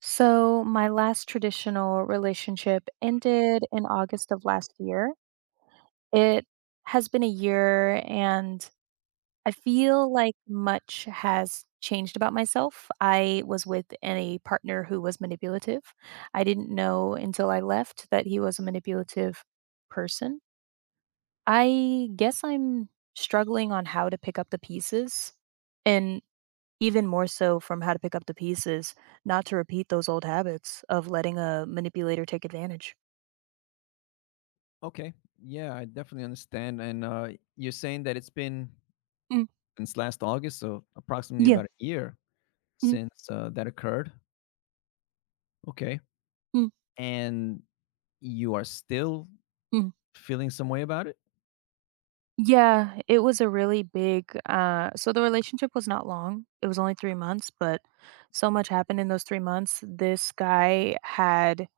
So, my last traditional relationship ended in August of last year. It has been a year, and I feel like much has changed about myself. I was with a partner who was manipulative. I didn't know until I left that he was a manipulative person. I guess I'm struggling on how to pick up the pieces and even more so from how to pick up the pieces, not to repeat those old habits of letting a manipulator take advantage. Okay. Yeah, I definitely understand. And you're saying that it's been Mm, since last August, so approximately yeah. about a year Mm, since that occurred. Okay. mm, And you are still mm. feeling some way about it? Yeah, it was a really big so the relationship was not long. It was only 3 months, but so much happened in those 3 months. This guy had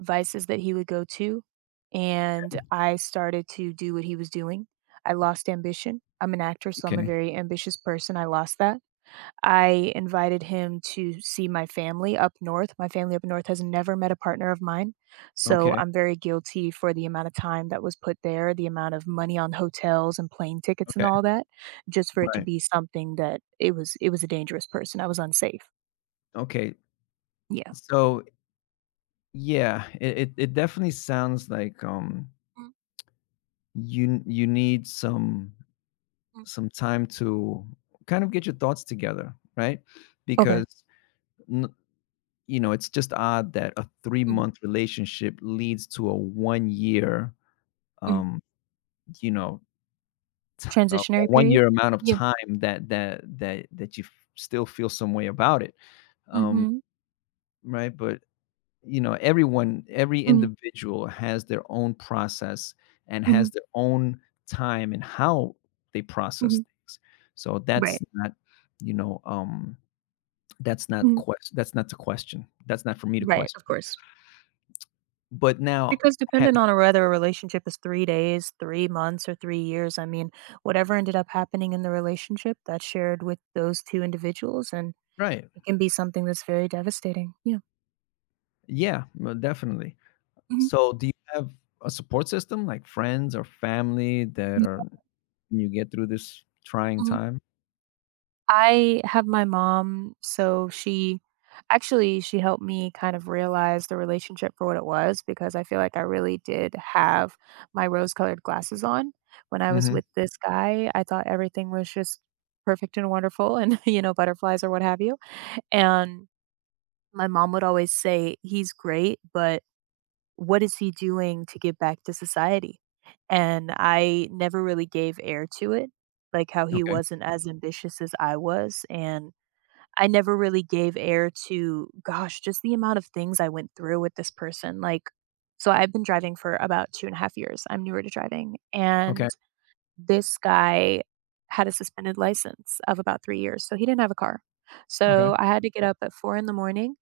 vices that he would go to, and I started to do what he was doing. I lost ambition. I'm an actor, so I'm a Okay. very ambitious person. I lost that. I invited him to see my family up north. My family up north has never met a partner of mine, so Okay. I'm very guilty for the amount of time that was put there, the amount of money on hotels and plane tickets and Okay. all that, just for it to Right. be something that it was a dangerous person. I was unsafe. Okay. Yeah. So yeah, it definitely sounds like Mm, you need some mm. some time to kind of get your thoughts together, right? Okay. Because n- it's just odd that a Mm, 3-month relationship leads to a 1-year, mm. um, you know, t a Transitionary period? one-year amount of Yeah. time that that that that you f still feel some way about it, um, Mhm. right? But, everyone every Mhm. individual has their own process and Mhm. has their own time and how they process Mhm. things. So that's Right. not, you know, um, that's not Mhm. ques that's not to question. That's not for me to Right, question. of course. But now Because ha depending on whether a relationship is 3 days, 3 months, or 3 years, I mean, whatever ended up happening in the relationship, that's shared with those 2 individuals, and right. it can be something that's very devastating. Yeah. Yeah, well, definitely. Mhm. So, do you have a support system like friends or family that Yeah. are you get through this trying Mhm. time? I have my mom, so she, actually, she helped me kind of realize the relationship for what it was, because I feel like I really did have my rose-colored glasses on. When I was Mhm. with this guy, I thought everything was just perfect and wonderful and, butterflies or what have you. And my mom would always say, "He's great, but what is he doing to give back to society?" And I never really gave air to it, like how he Okay. wasn't as ambitious as I was. And I never really gave air to, gosh, just the amount of things I went through with this person. Like, so I've been driving for about 2.5 years. I'm newer to driving. Okay. And this guy had a suspended license of about 3 years, so he didn't have a car. Okay. So I had to get up at 4 in the morning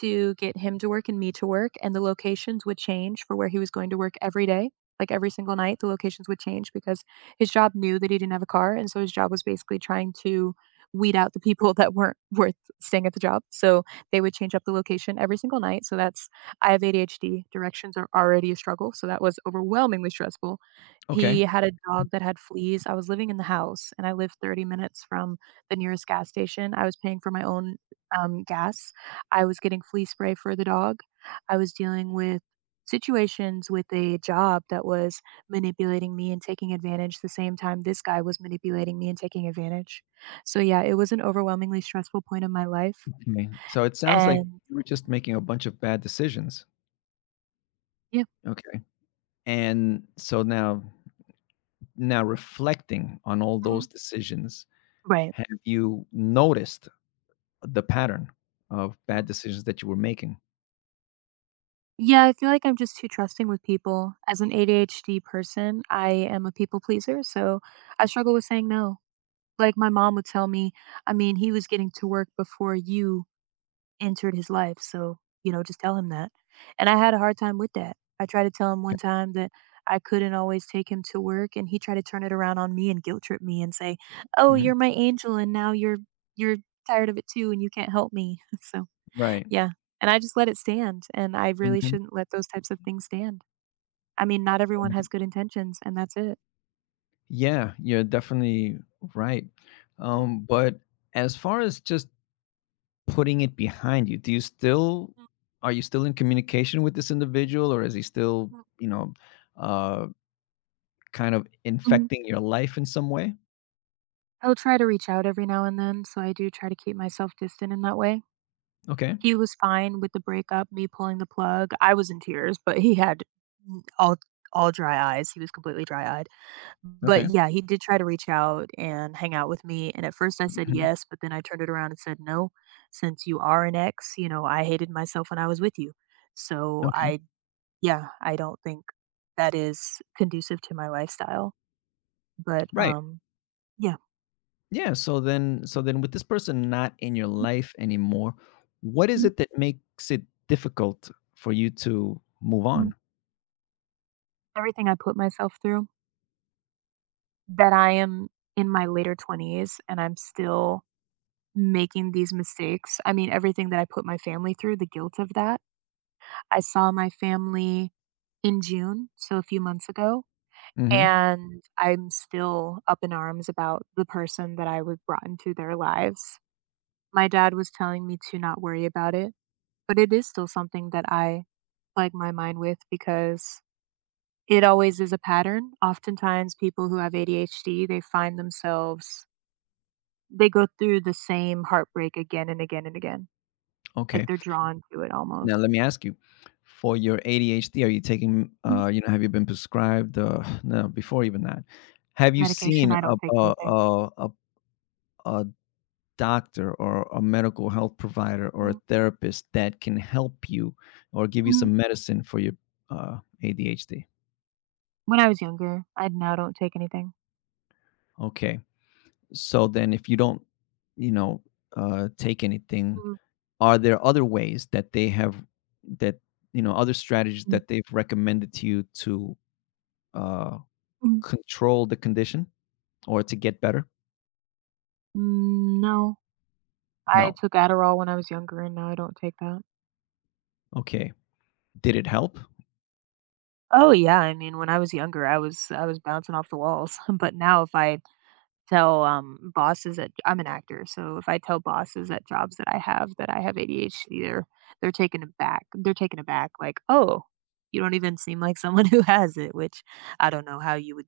to get him to work and me to work, and the locations would change for where he was going to work every day. Like, every single night, the locations would change because his job knew that he didn't have a car, and so his job was basically trying to weed out the people that weren't worth staying at the job. So they would change up the location every single night. So that's I have ADHD, directions are already a struggle, so that was overwhelmingly stressful. Okay. He had a dog that had fleas. I was living in the house, and I lived 30 minutes from the nearest gas station. I was paying for my own gas. I was getting flea spray for the dog. I was dealing with situations with a job that was manipulating me and taking advantage the same time this guy was manipulating me and taking advantage. So, yeah, it was an overwhelmingly stressful point in my life, Okay. So it sounds like and. Mhm. you were just making a bunch of bad decisions. Yeah, Okay. And so now now reflecting on all mhm. those decisions, Right. have you noticed the pattern of Mhm. bad decisions that you were making? Yeah, I feel like I'm just too trusting with people. As an ADHD person, I am a people pleaser, so I struggle with saying no. Like, my mom would tell me, I mean, he was getting to work before you entered his life, so, just tell him that. And I had a hard time with that. I tried to tell him one Okay. time that I couldn't always take him to work, and he tried to turn it around on me and guilt trip me and say, "Oh, Mhm. you're my angel and now you're tired of it too and you can't help me." So, Right. yeah, and I just let it stand, and I really Mhm. shouldn't let those types of things stand. I mean, not everyone has good intentions, and that's it. Yeah, you're definitely right. Mhm, But as far as just putting it behind you, do you still mm, are you still in communication with this individual, or is he still, mm. you know, uh, kind of Mhm. infecting your life in some way? I'll try to reach out every now and then, so I do try to keep myself distant in that way. Okay, He was fine with the breakup, me pulling the plug. I was in tears, but he had n all dry eyes. He was completely dry-eyed. But okay, yeah, he did try to reach out and hang out with me, and at first I said mhm, yes, but then I turned it around and said, "No, since you are an ex, I hated myself when I was with you." So okay, I yeah, I don't think that is conducive to my lifestyle, but, right. Yeah. Yeah, so then with this person not in your life anymore, what is Mhm, it that makes it difficult for you to move mhm. on? Everything I put myself through, that I am in my later 20s and I'm still making these mistakes. I mean, everything that I put my family through, the guilt of that. I saw my family in June, so a few months ago, Mhm. and I'm still up in arms about the person that I was brought into their lives. My dad was telling me to not worry about it, but it is still something that I plague my mind with, because it always is a pattern. Oftentimes, people who have ADHD, they find themselves, they go through the same heartbreak again and again and again. Like, Okay. they're drawn to it Now almost. let me ask you, for your ADHD, are you taking, Mm. Have you been prescribed, no, before even that, have you Medication, seen I don't take anything. A doctor or a medical health provider or a Mm. therapist that can help you or give you Mhm. some medicine for your ADHD? When I was younger. I now don't take anything. Okay. So then if you don't, you know, take anything, are there other ways that they have that, other strategies Mm, that they've recommended to you to uh, mm, control the condition or to get better? mm, no. I No. took Adderall when I was younger, and now I don't take that. Okay. Did it help? Oh yeah, I mean, when I was younger, I was bouncing off the walls. But now, if I tell bosses that I'm an actor, so if I tell bosses at jobs that I have, that I have ADHD, they're taken aback. They're taken aback, like, oh, you don't even seem like someone who has it. Which, I don't know how you would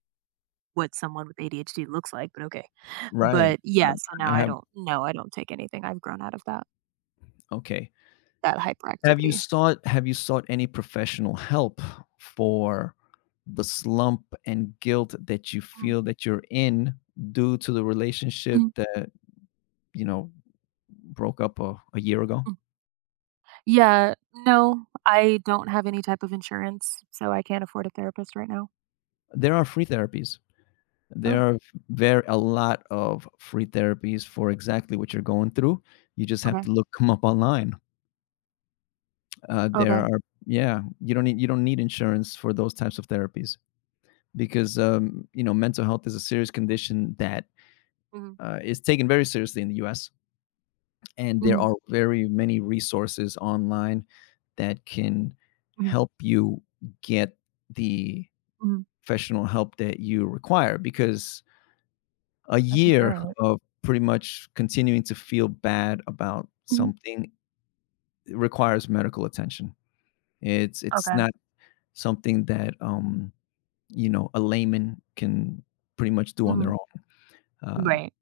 what someone with ADHD looks like, but okay. Right. But I yeah, so now I I have don't. No, I don't take anything. I've grown out of that okay. that hyperactivity. Have you sought any professional help for the slump and guilt that you Mhm, feel that you're in due to the relationship mhm, that, you know, broke up a year ago? mm. Yeah, no, I don't have any type of insurance, so I can't afford a therapist right now. There are free therapies. There Oh, are very a lot of free therapies for exactly what you're going through. You just have okay, to look them up online. There okay. are yeah, you don't need insurance for those types of therapies because, mental health is a serious Mm, condition that, mhm, is taken very seriously in the US, and there mhm, are very many resources online that can mhm, help you get the mhm. professional help that you require because a I can year try it. of pretty much continuing to feel bad about Mhm. something requires medical attention. It's Okay. not something that a layman can pretty much do on Mhm. their own. Uh, Right.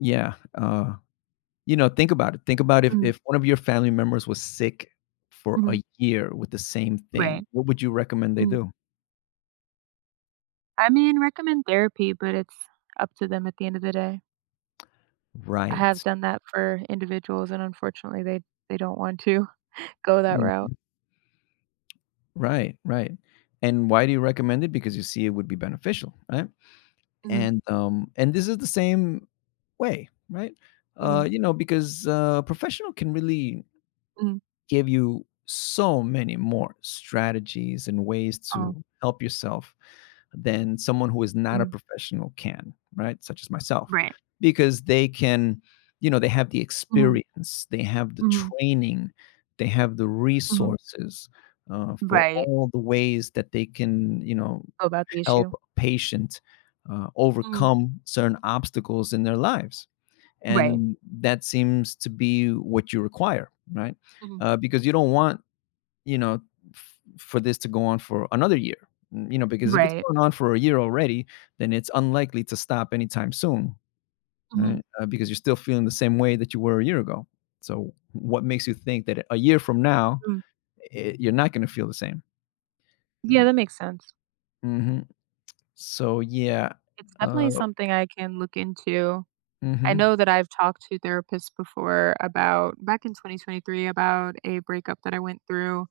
yeah, uh, think about it. Think about Mhm, if one of your family members was sick for mhm, a year with the same thing, right. what would you recommend they Mhm. do? I mean, recommend therapy, but it's up to them at the end of the day. I Right. have done that for individuals, and unfortunately, they don't want to go that route. Mhm. Mhm, Right, right. And why do you recommend it? Because you see it would be beneficial, right? mhm, And this is the same way, right? Mhm, Because professional can really mhm. give you so many more strategies and ways Oh, to help yourself than someone who is not a mhm, professional can, right? Such as myself, right. because they can, they have the Mhm, experience, they have the mhm, training, they have the mhm. resources for Right. all the ways that they can, Oh, about the help issue? a patient Mhm. overcome certain obstacles in their lives. Right. And that seems to be what you require, right? Mhm. Because you don't want, you know, for this to go on for another year, because if it's Right. going on for a year already, then it's unlikely to stop anytime soon, right? Mhm. Because you're still feeling the same way that you were a year ago. So, what makes you think that a year from now, Mm. You're not going to feel the same? Yeah, Right? that makes sense. Hmm. So, yeah. It's definitely Uh, something I can look into. I hmm know that I've talked to therapists before, about back in 2023, about a breakup that I went through,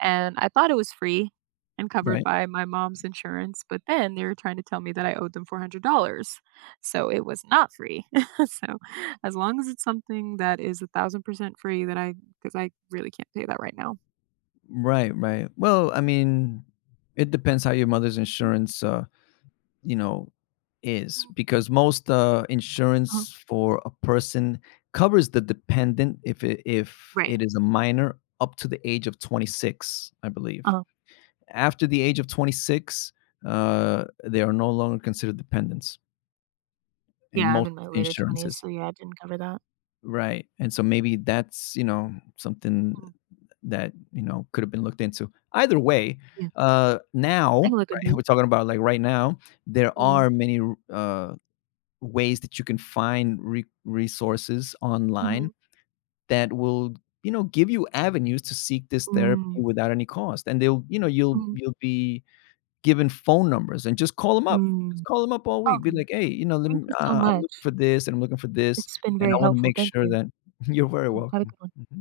and I thought it was free and covered Right. by my mom's insurance, but then they were trying to tell me that I owed them $400. So it was not free. So, as long as it's something that is 1000% free, that I because I really can't pay that right now. Right, right. Well, I mean, it depends how your mother's Hmm, insurance, you know, is mhm. because most Uh-huh. insurance for a person covers the dependent if Right. it is a minor up to the age of 26, I believe. Oh, After the age of 26, they are no longer considered dependents in yeah, I'm most in my later 20s, insurances. so yeah, I didn't cover that. Right. And so maybe that's, something Mm, that, could have been looked into. Either way, yeah, I now, can look right, into it. we're talking about like right now, there Mm, are many uh, ways that you can find resources online mhm, that will, give you avenues to seek this therapy mm, without any cost. And they'll, you'll mhm, you'll be given phone numbers and just call them up. mm. Just call them up all week. Be Okay, like, hey, let thank me, you so I'm looking much. for this and I'm looking for this, It's been and very I want to helpful, make thank sure you. that you're very Mm, have a welcome. good one. Mhm.